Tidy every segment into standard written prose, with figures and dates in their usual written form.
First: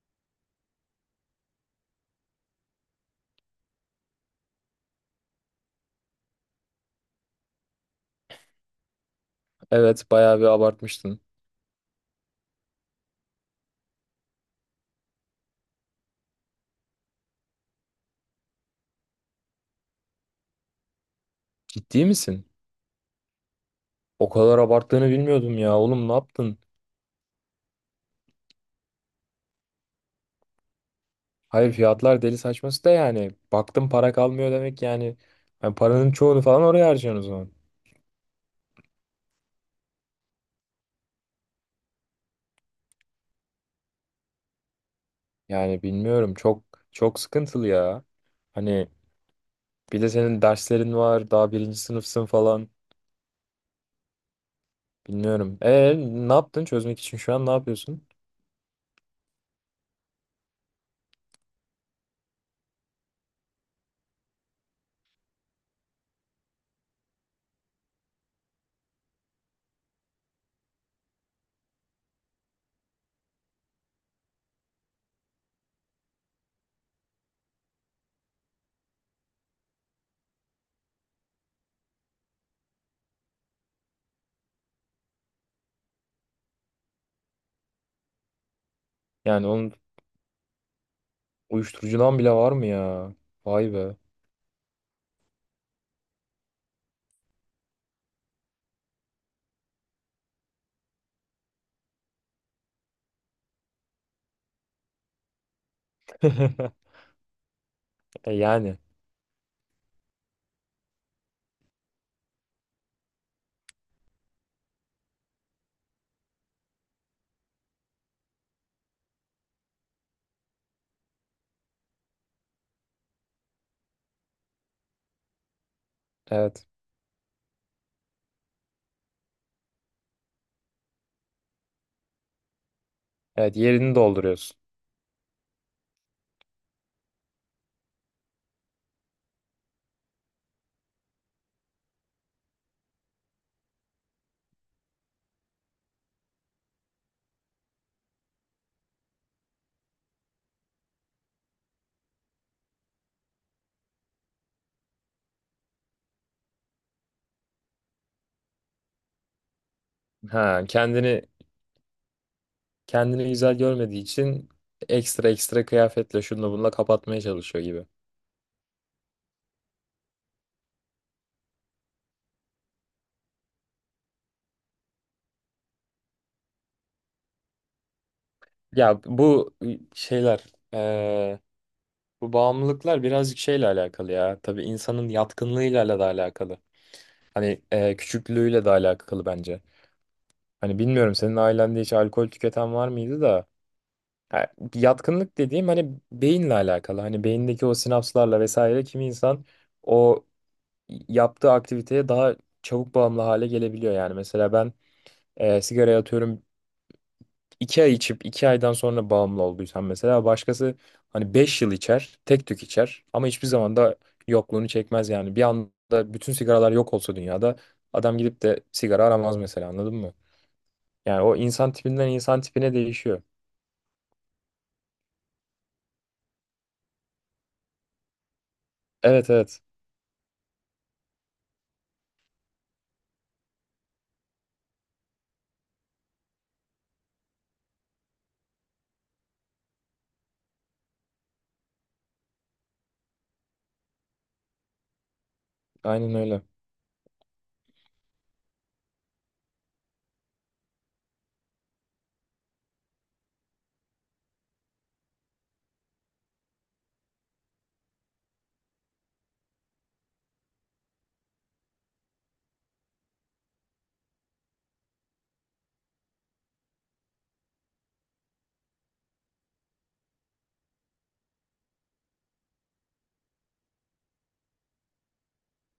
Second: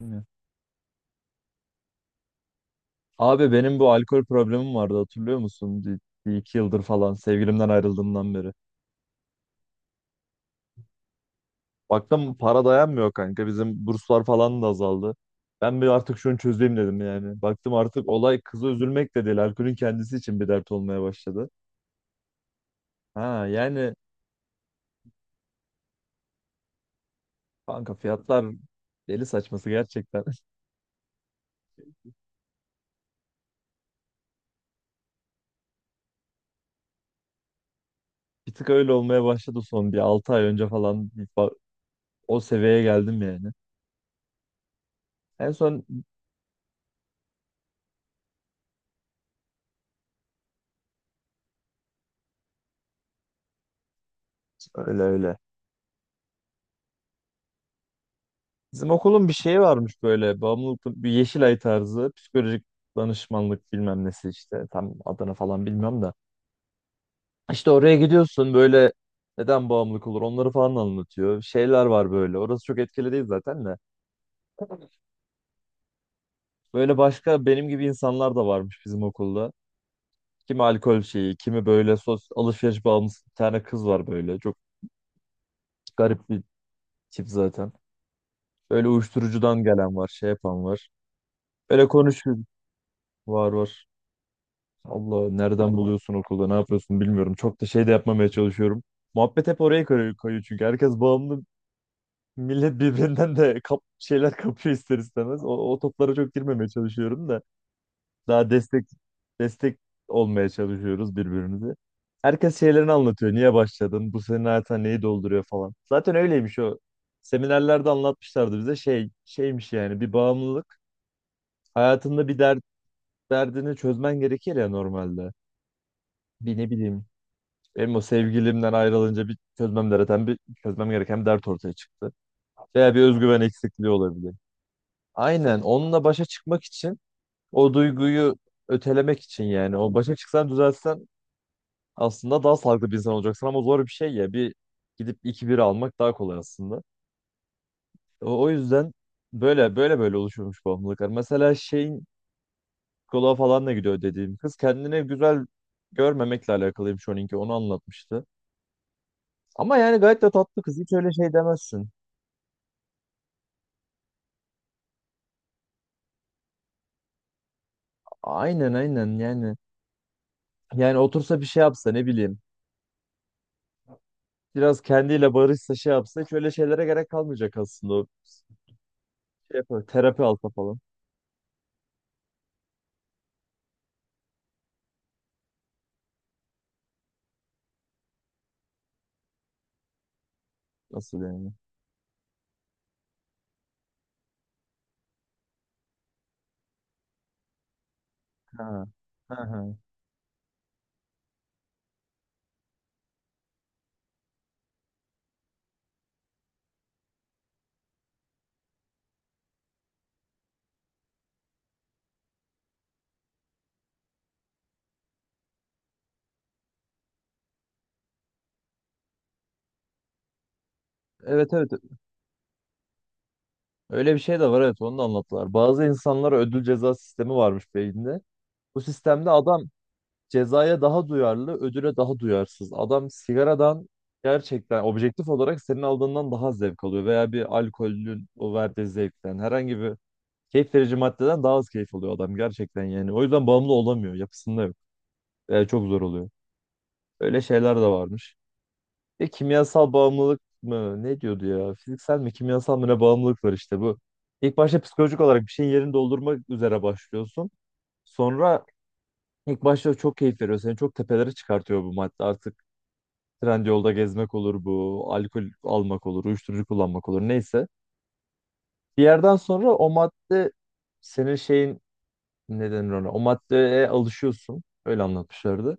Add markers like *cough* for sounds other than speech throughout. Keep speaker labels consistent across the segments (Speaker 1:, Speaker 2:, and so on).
Speaker 1: Bilmiyorum. Abi benim bu alkol problemim vardı hatırlıyor musun? Bir iki yıldır falan sevgilimden ayrıldığımdan beri.
Speaker 2: Evet bayağı bir abartmıştın.
Speaker 1: Baktım para dayanmıyor kanka, bizim burslar falan da azaldı. Ben bir artık şunu çözeyim dedim yani. Baktım artık olay kıza üzülmek de değil, alkolün kendisi için bir dert olmaya başladı.
Speaker 2: Ciddi misin?
Speaker 1: Ha yani
Speaker 2: O kadar abarttığını bilmiyordum ya. Oğlum ne yaptın?
Speaker 1: kanka, fiyatlar deli saçması gerçekten. *laughs*
Speaker 2: Hayır fiyatlar deli saçması da yani. Baktım para kalmıyor demek yani. Hani paranın çoğunu falan oraya harcıyorsun o zaman.
Speaker 1: Bir tık öyle olmaya başladı, son bir 6 ay önce falan o seviyeye geldim yani. En
Speaker 2: Yani
Speaker 1: son
Speaker 2: bilmiyorum çok çok sıkıntılı ya. Hani bir de senin derslerin var daha birinci sınıfsın falan.
Speaker 1: öyle öyle.
Speaker 2: Bilmiyorum. Ne yaptın çözmek için şu an ne yapıyorsun?
Speaker 1: Bizim okulun bir şeyi varmış, böyle bağımlılık, bir Yeşilay tarzı psikolojik danışmanlık bilmem nesi işte, tam adını falan bilmiyorum da. İşte oraya gidiyorsun böyle, neden bağımlılık olur onları falan anlatıyor. Şeyler var böyle, orası çok etkili değil zaten de. Böyle başka benim gibi insanlar da varmış bizim okulda. Kimi alkol şeyi, kimi böyle sos alışveriş bağımlısı, bir tane kız var böyle çok garip bir tip zaten. Böyle
Speaker 2: Yani
Speaker 1: uyuşturucudan
Speaker 2: onun
Speaker 1: gelen var, şey yapan var. Böyle
Speaker 2: uyuşturucudan bile
Speaker 1: konuşuyor,
Speaker 2: var mı ya?
Speaker 1: var
Speaker 2: Vay
Speaker 1: var.
Speaker 2: be.
Speaker 1: Allah nereden buluyorsun okulda ne yapıyorsun bilmiyorum. Çok da şey de yapmamaya çalışıyorum. Muhabbet hep oraya kayıyor çünkü herkes bağımlı. Millet birbirinden de şeyler kapıyor ister istemez. O toplara çok girmemeye
Speaker 2: *laughs*
Speaker 1: çalışıyorum da
Speaker 2: E,
Speaker 1: daha
Speaker 2: yani
Speaker 1: destek olmaya çalışıyoruz birbirimize. Herkes şeylerini anlatıyor. Niye başladın? Bu senin hayatına neyi dolduruyor falan. Zaten öyleymiş o. Seminerlerde anlatmışlardı bize, şey şeymiş yani bir bağımlılık. Hayatında bir derdini çözmen gerekir ya normalde. Bir
Speaker 2: evet.
Speaker 1: ne bileyim, benim o sevgilimden ayrılınca bir çözmem gereken bir dert ortaya çıktı. Veya bir özgüven
Speaker 2: Evet
Speaker 1: eksikliği
Speaker 2: yerini
Speaker 1: olabilir.
Speaker 2: dolduruyorsun.
Speaker 1: Aynen, onunla başa çıkmak için, o duyguyu ötelemek için yani, o başa çıksan düzelsen aslında daha sağlıklı bir insan olacaksın, ama zor bir şey ya, bir gidip iki bira almak daha kolay aslında. O yüzden böyle oluşuyormuş bağımlılıklar. Mesela şeyin, psikoloğa falan da gidiyor dediğim kız, kendine güzel görmemekle alakalıymış, onunki onu anlatmıştı. Ama yani gayet de tatlı
Speaker 2: Ha,
Speaker 1: kız, hiç öyle
Speaker 2: kendini
Speaker 1: şey demezsin.
Speaker 2: kendini güzel görmediği için ekstra ekstra kıyafetle şununla bununla kapatmaya çalışıyor gibi.
Speaker 1: Aynen aynen yani. Yani otursa bir şey yapsa ne bileyim. Biraz kendiyle barışsa şey yapsa hiç öyle şeylere gerek kalmayacak aslında. O
Speaker 2: Ya bu
Speaker 1: şey yapar, terapi
Speaker 2: şeyler
Speaker 1: alsa falan.
Speaker 2: eee, bu bağımlılıklar birazcık şeyle alakalı ya. Tabii insanın yatkınlığıyla da alakalı. Hani küçüklüğüyle de alakalı bence. Hani bilmiyorum
Speaker 1: Nasıl
Speaker 2: senin
Speaker 1: yani?
Speaker 2: ailende hiç alkol tüketen var mıydı da ha, yatkınlık dediğim hani beyinle alakalı. Hani beyindeki o sinapslarla vesaire
Speaker 1: Ha.
Speaker 2: kimi
Speaker 1: Ha,
Speaker 2: insan
Speaker 1: ha.
Speaker 2: o yaptığı aktiviteye daha çabuk bağımlı hale gelebiliyor yani. Mesela ben sigaraya atıyorum iki ay içip iki aydan sonra bağımlı olduysam mesela başkası hani beş yıl içer, tek tük içer ama hiçbir zaman da yokluğunu çekmez yani. Bir anda bütün sigaralar yok olsa dünyada adam gidip de sigara aramaz mesela anladın mı? Yani o
Speaker 1: Evet evet,
Speaker 2: insan tipinden insan tipine değişiyor.
Speaker 1: öyle bir şey de var, evet onu da anlattılar. Bazı insanlara ödül ceza sistemi varmış beyinde. Bu sistemde
Speaker 2: Evet evet
Speaker 1: adam cezaya daha duyarlı, ödüle daha duyarsız. Adam sigaradan gerçekten objektif olarak senin aldığından daha zevk alıyor veya bir alkolün o verdiği zevkten, herhangi bir keyif verici maddeden daha az keyif alıyor adam gerçekten yani. O yüzden bağımlı olamıyor. Yapısında yok. Yani çok zor
Speaker 2: aynen
Speaker 1: oluyor.
Speaker 2: öyle.
Speaker 1: Öyle şeyler de varmış. E, kimyasal bağımlılık mı? Ne diyordu ya? Fiziksel mi, kimyasal mı, ne bağımlılık var işte bu. İlk başta psikolojik olarak bir şeyin yerini doldurmak üzere başlıyorsun. Sonra ilk başta çok keyif veriyor. Seni çok tepelere çıkartıyor bu madde. Artık Trendyol'da gezmek olur bu. Alkol almak olur. Uyuşturucu kullanmak olur. Neyse. Bir yerden sonra o madde senin şeyin, ne denir ona? O maddeye alışıyorsun. Öyle anlatmışlardı.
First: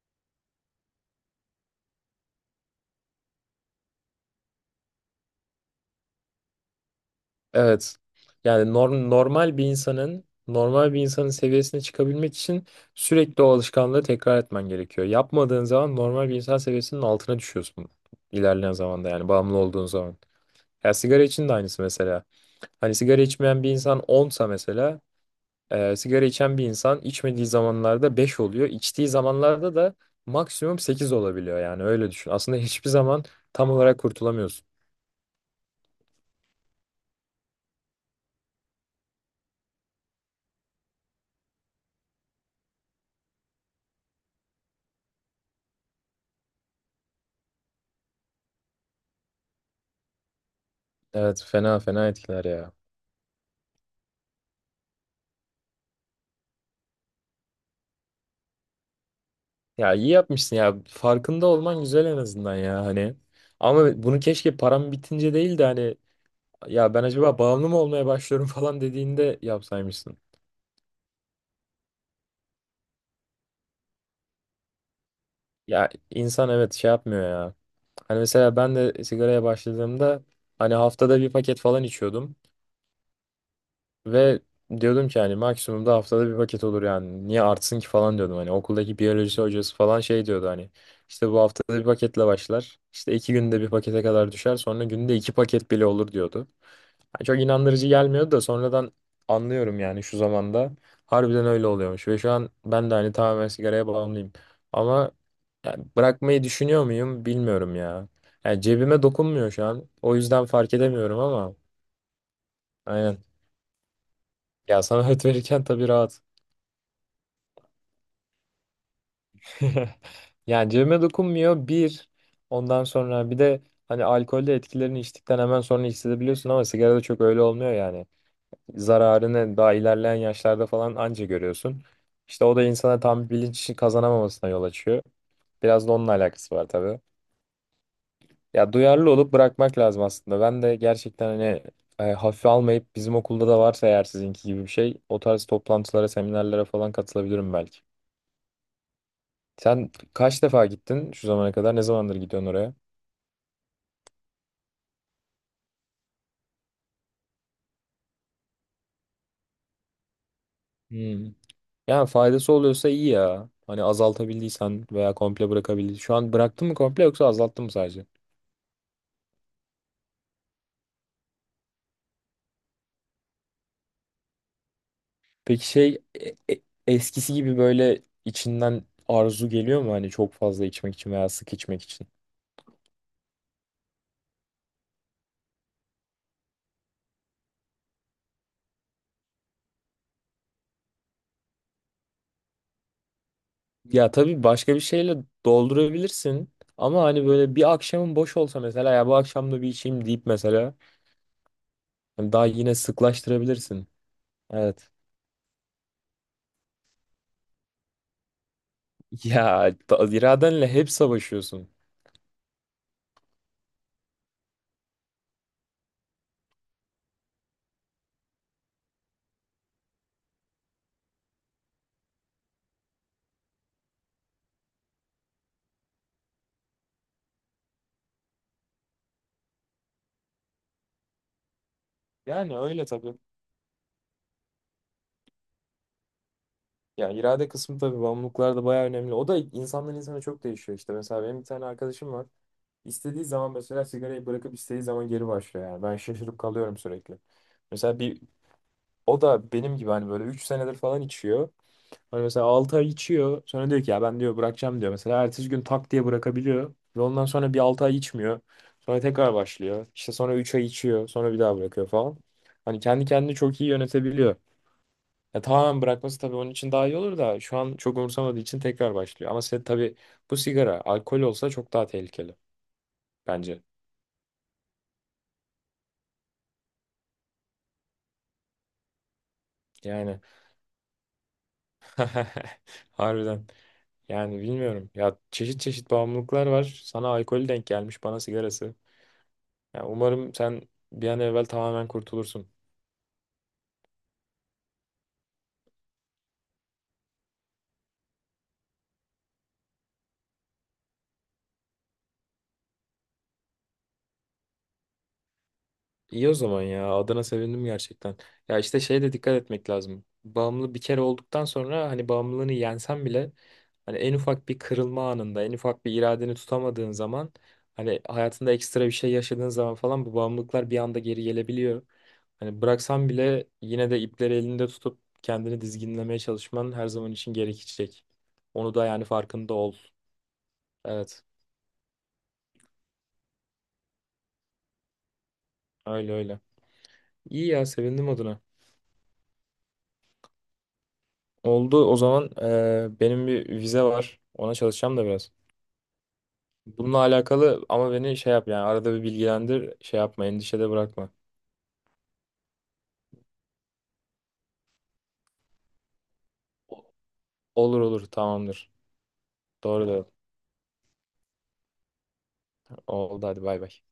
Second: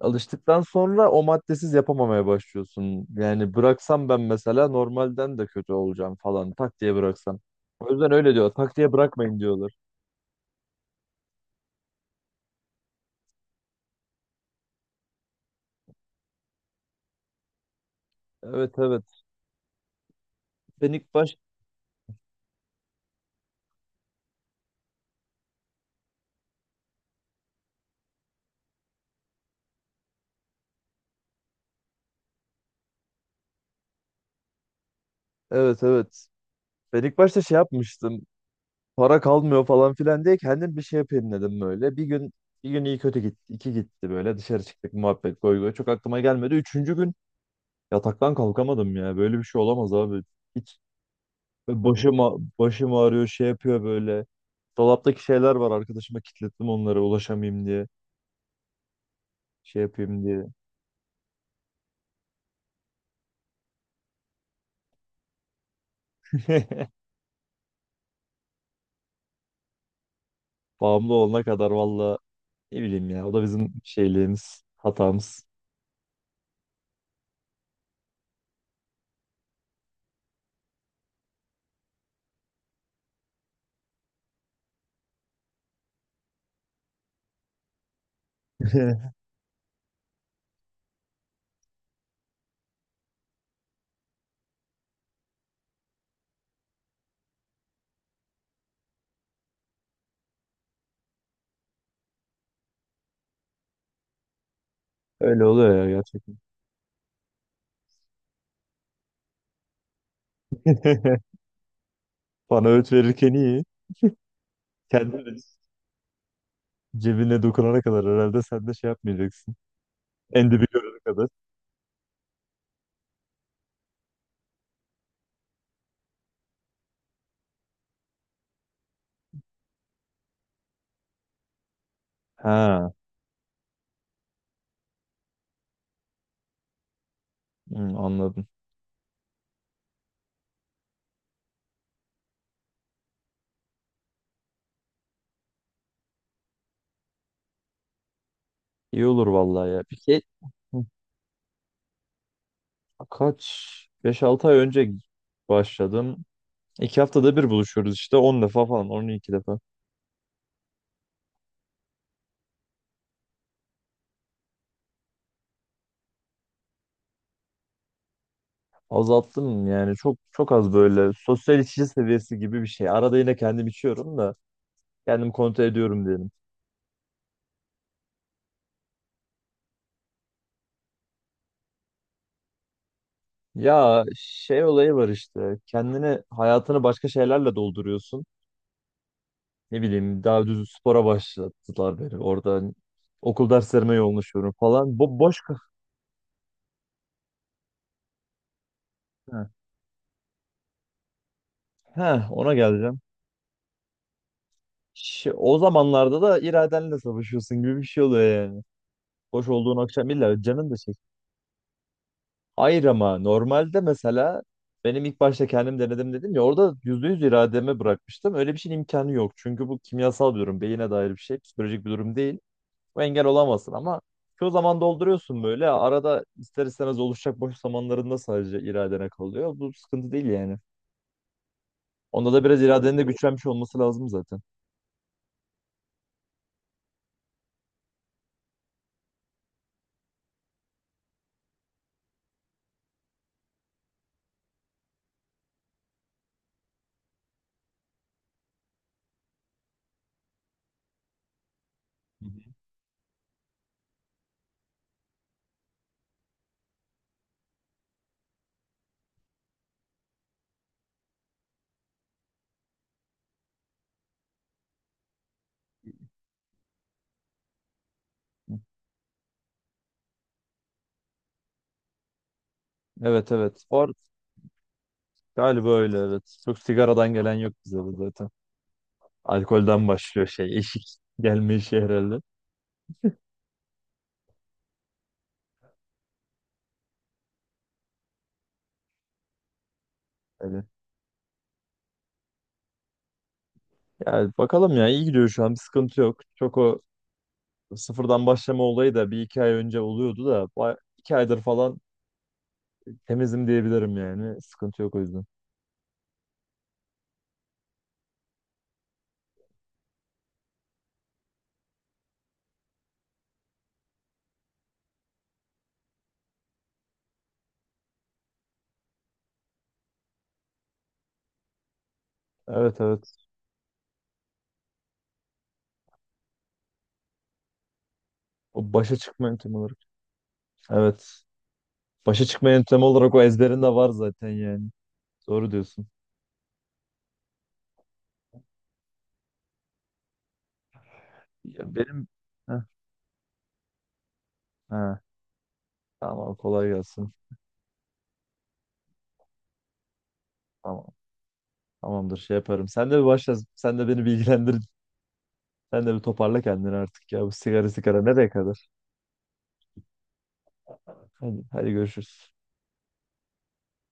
Speaker 1: Alıştıktan sonra o maddesiz yapamamaya başlıyorsun. Yani bıraksam ben mesela normalden de kötü olacağım falan, tak diye bıraksam. O
Speaker 2: Evet.
Speaker 1: yüzden öyle diyor.
Speaker 2: Yani
Speaker 1: Tak diye
Speaker 2: norm,
Speaker 1: bırakmayın
Speaker 2: normal bir
Speaker 1: diyorlar.
Speaker 2: insanın normal bir insanın seviyesine çıkabilmek için sürekli o alışkanlığı tekrar etmen gerekiyor. Yapmadığın zaman normal bir insan seviyesinin altına düşüyorsun ilerleyen
Speaker 1: Evet
Speaker 2: zamanda
Speaker 1: evet.
Speaker 2: yani bağımlı olduğun zaman.
Speaker 1: Ben
Speaker 2: Ya
Speaker 1: ilk
Speaker 2: sigara
Speaker 1: baş
Speaker 2: için de aynısı mesela. Hani sigara içmeyen bir insan 10'sa mesela sigara içen bir insan içmediği zamanlarda 5 oluyor. İçtiği zamanlarda da maksimum 8 olabiliyor yani öyle düşün. Aslında hiçbir zaman tam olarak kurtulamıyorsun.
Speaker 1: Evet evet. Ben ilk başta şey yapmıştım. Para kalmıyor falan filan diye kendim bir şey yapayım dedim böyle. Bir gün iyi kötü gitti. İki gitti böyle, dışarı çıktık muhabbet goy goy. Çok aklıma gelmedi. Üçüncü gün yataktan kalkamadım ya. Böyle bir şey olamaz abi. Hiç
Speaker 2: Evet fena
Speaker 1: böyle
Speaker 2: fena
Speaker 1: başım, ağ-
Speaker 2: etkiler ya.
Speaker 1: başım ağrıyor şey yapıyor böyle. Dolaptaki şeyler var, arkadaşıma kilitledim onları ulaşamayayım diye. Şey
Speaker 2: Ya iyi
Speaker 1: yapayım diye.
Speaker 2: yapmışsın ya. Farkında olman güzel en azından ya hani. Ama bunu keşke param bitince değil de hani ya ben
Speaker 1: *laughs*
Speaker 2: acaba bağımlı mı olmaya başlıyorum *laughs* falan dediğinde yapsaymışsın.
Speaker 1: Bağımlı olana kadar valla ne bileyim ya. O da bizim şeyliğimiz, hatamız.
Speaker 2: Ya insan evet şey yapmıyor ya. Hani mesela ben de sigaraya başladığımda hani haftada bir paket falan içiyordum. Ve diyordum ki hani maksimum da haftada bir paket olur yani. Niye artsın ki falan diyordum. Hani okuldaki
Speaker 1: *laughs*
Speaker 2: biyoloji hocası falan şey diyordu hani. İşte bu haftada bir paketle başlar. İşte iki günde bir pakete kadar düşer. Sonra günde iki paket bile olur diyordu. Yani çok inandırıcı gelmiyordu da sonradan anlıyorum yani şu zamanda. Harbiden öyle oluyormuş. Ve şu an ben de hani tamamen sigaraya bağımlıyım. Ama
Speaker 1: Öyle oluyor
Speaker 2: yani
Speaker 1: ya gerçekten.
Speaker 2: bırakmayı düşünüyor muyum bilmiyorum ya. Yani cebime dokunmuyor şu an. O yüzden fark edemiyorum
Speaker 1: *laughs*
Speaker 2: ama
Speaker 1: Bana öğüt
Speaker 2: aynen.
Speaker 1: verirken iyi.
Speaker 2: Ya sana *laughs* öğüt
Speaker 1: Kendim
Speaker 2: verirken tabii rahat. *laughs*
Speaker 1: Cebine dokunana kadar herhalde sen de şey yapmayacaksın. En dibi
Speaker 2: Yani
Speaker 1: görene
Speaker 2: cebime
Speaker 1: kadar.
Speaker 2: dokunmuyor bir. Ondan sonra bir de hani alkolde etkilerini içtikten hemen sonra hissedebiliyorsun ama sigarada çok öyle olmuyor yani. Zararını daha ilerleyen yaşlarda falan anca görüyorsun. İşte o da
Speaker 1: Ha,
Speaker 2: insana tam bilinç kazanamamasına yol açıyor. Biraz da onunla alakası var tabii.
Speaker 1: hı, anladım.
Speaker 2: Ya duyarlı olup bırakmak lazım aslında. Ben de gerçekten hani hafife almayıp bizim okulda da varsa eğer sizinki gibi bir şey o tarz toplantılara, seminerlere falan katılabilirim belki.
Speaker 1: İyi olur vallahi ya.
Speaker 2: Sen
Speaker 1: Peki,
Speaker 2: kaç defa
Speaker 1: hı,
Speaker 2: gittin şu zamana kadar? Ne zamandır gidiyorsun oraya?
Speaker 1: kaç? 5-6 ay önce başladım. 2 haftada bir buluşuyoruz işte. 10 defa falan, 12 defa.
Speaker 2: Hmm. Yani faydası oluyorsa iyi ya. Hani azaltabildiysen veya komple bırakabildiysen. Şu an bıraktın mı komple yoksa azalttın mı sadece?
Speaker 1: Azalttım yani, çok çok az, böyle sosyal içici seviyesi gibi bir şey. Arada yine kendim içiyorum da kendim kontrol
Speaker 2: Peki şey
Speaker 1: ediyorum diyelim.
Speaker 2: eskisi gibi böyle içinden arzu geliyor mu hani çok fazla içmek için veya sık içmek için?
Speaker 1: Ya şey olayı var işte, kendini hayatını başka şeylerle dolduruyorsun. Ne bileyim, daha düz spora başlattılar beni. Orada okul derslerime
Speaker 2: Ya tabii
Speaker 1: yoğunlaşıyorum
Speaker 2: başka bir
Speaker 1: falan.
Speaker 2: şeyle
Speaker 1: Boş kafa.
Speaker 2: doldurabilirsin ama hani böyle bir akşamın boş olsa mesela ya bu akşam da bir içeyim deyip mesela
Speaker 1: Heh,
Speaker 2: hani daha
Speaker 1: ona
Speaker 2: yine
Speaker 1: geleceğim.
Speaker 2: sıklaştırabilirsin. Evet.
Speaker 1: O zamanlarda da iradenle savaşıyorsun gibi bir şey oluyor yani.
Speaker 2: *laughs*
Speaker 1: Boş olduğun
Speaker 2: Ya
Speaker 1: akşam illa
Speaker 2: iradenle
Speaker 1: canın da
Speaker 2: hep
Speaker 1: çek.
Speaker 2: savaşıyorsun.
Speaker 1: Hayır ama normalde mesela benim ilk başta kendim denedim dedim ya, orada %100 irademe bırakmıştım. Öyle bir şeyin imkanı yok. Çünkü bu kimyasal bir durum. Beyine dair bir şey. Psikolojik bir durum değil. Bu engel olamazsın, ama çoğu zaman dolduruyorsun böyle. Arada ister istemez oluşacak boş zamanlarında sadece iradene kalıyor. Bu sıkıntı değil yani. Onda da
Speaker 2: Yani
Speaker 1: biraz
Speaker 2: öyle
Speaker 1: iradenin de
Speaker 2: tabii.
Speaker 1: güçlenmiş olması lazım zaten.
Speaker 2: Ya irade kısmı tabii bağımlılıklar da bayağı önemli. O da insandan insana çok değişiyor işte. Mesela benim bir tane arkadaşım var. İstediği zaman mesela sigarayı bırakıp istediği zaman geri başlıyor yani. Ben şaşırıp kalıyorum sürekli. Mesela bir o da benim gibi hani böyle 3 senedir falan içiyor. Hani
Speaker 1: Hı
Speaker 2: mesela
Speaker 1: hı.
Speaker 2: 6 ay içiyor. Sonra diyor ki ya ben diyor bırakacağım diyor. Mesela ertesi gün tak diye bırakabiliyor. Ve ondan sonra bir 6 ay içmiyor. Sonra tekrar başlıyor. İşte sonra 3 ay içiyor. Sonra bir daha bırakıyor falan. Hani kendi kendini çok iyi yönetebiliyor. Ya tamamen bırakması tabii onun için daha iyi olur da şu an çok umursamadığı için tekrar başlıyor. Ama sen tabii bu sigara alkol olsa çok daha tehlikeli
Speaker 1: Evet
Speaker 2: bence.
Speaker 1: evet. Bu arada galiba öyle evet. Çok sigaradan gelen yok bize de zaten. Alkolden
Speaker 2: Yani
Speaker 1: başlıyor şey. Eşik gelme işi
Speaker 2: *laughs*
Speaker 1: herhalde.
Speaker 2: harbiden yani bilmiyorum ya çeşit çeşit bağımlılıklar var. Sana alkolü denk gelmiş bana sigarası. Ya umarım sen
Speaker 1: Öyle.
Speaker 2: bir an evvel tamamen kurtulursun.
Speaker 1: Yani bakalım ya, iyi gidiyor şu an. Bir sıkıntı yok. Çok o sıfırdan başlama olayı da bir iki ay önce oluyordu da, 2 aydır falan temizim diyebilirim yani. Sıkıntı yok o yüzden.
Speaker 2: İyi o zaman ya. Adına sevindim gerçekten. Ya işte şeye de dikkat etmek lazım. Bağımlı bir kere olduktan sonra hani bağımlılığını yensen bile hani en ufak bir kırılma anında, en ufak bir iradeni tutamadığın zaman hani hayatında ekstra bir şey yaşadığın zaman falan bu bağımlılıklar bir anda geri gelebiliyor. Hani
Speaker 1: Evet
Speaker 2: bıraksan
Speaker 1: evet.
Speaker 2: bile yine de ipleri elinde tutup kendini dizginlemeye çalışman her zaman için gerekecek.
Speaker 1: O
Speaker 2: Onu da
Speaker 1: başa
Speaker 2: yani
Speaker 1: çıkma
Speaker 2: farkında
Speaker 1: yöntemi
Speaker 2: ol.
Speaker 1: olarak. Evet.
Speaker 2: Evet,
Speaker 1: Başa çıkma yöntemi olarak o ezberinde var zaten yani. Doğru diyorsun.
Speaker 2: öyle öyle. İyi ya, sevindim adına.
Speaker 1: Ya
Speaker 2: Oldu. O
Speaker 1: benim
Speaker 2: zaman
Speaker 1: Heh,
Speaker 2: benim bir vize var. Ona çalışacağım
Speaker 1: ha,
Speaker 2: da biraz.
Speaker 1: tamam kolay
Speaker 2: Bununla
Speaker 1: gelsin.
Speaker 2: alakalı ama beni şey yap yani arada bir bilgilendir. Şey yapma, endişede
Speaker 1: Tamam.
Speaker 2: bırakma.
Speaker 1: Tamamdır şey yaparım. Sen de bir başla. Sen de beni bilgilendir. Sen de bir toparla kendini artık ya. Bu sigara
Speaker 2: Olur
Speaker 1: sigara
Speaker 2: olur
Speaker 1: nereye kadar?
Speaker 2: tamamdır. Doğru da
Speaker 1: Hadi, hadi görüşürüz.
Speaker 2: oldu hadi bay bay.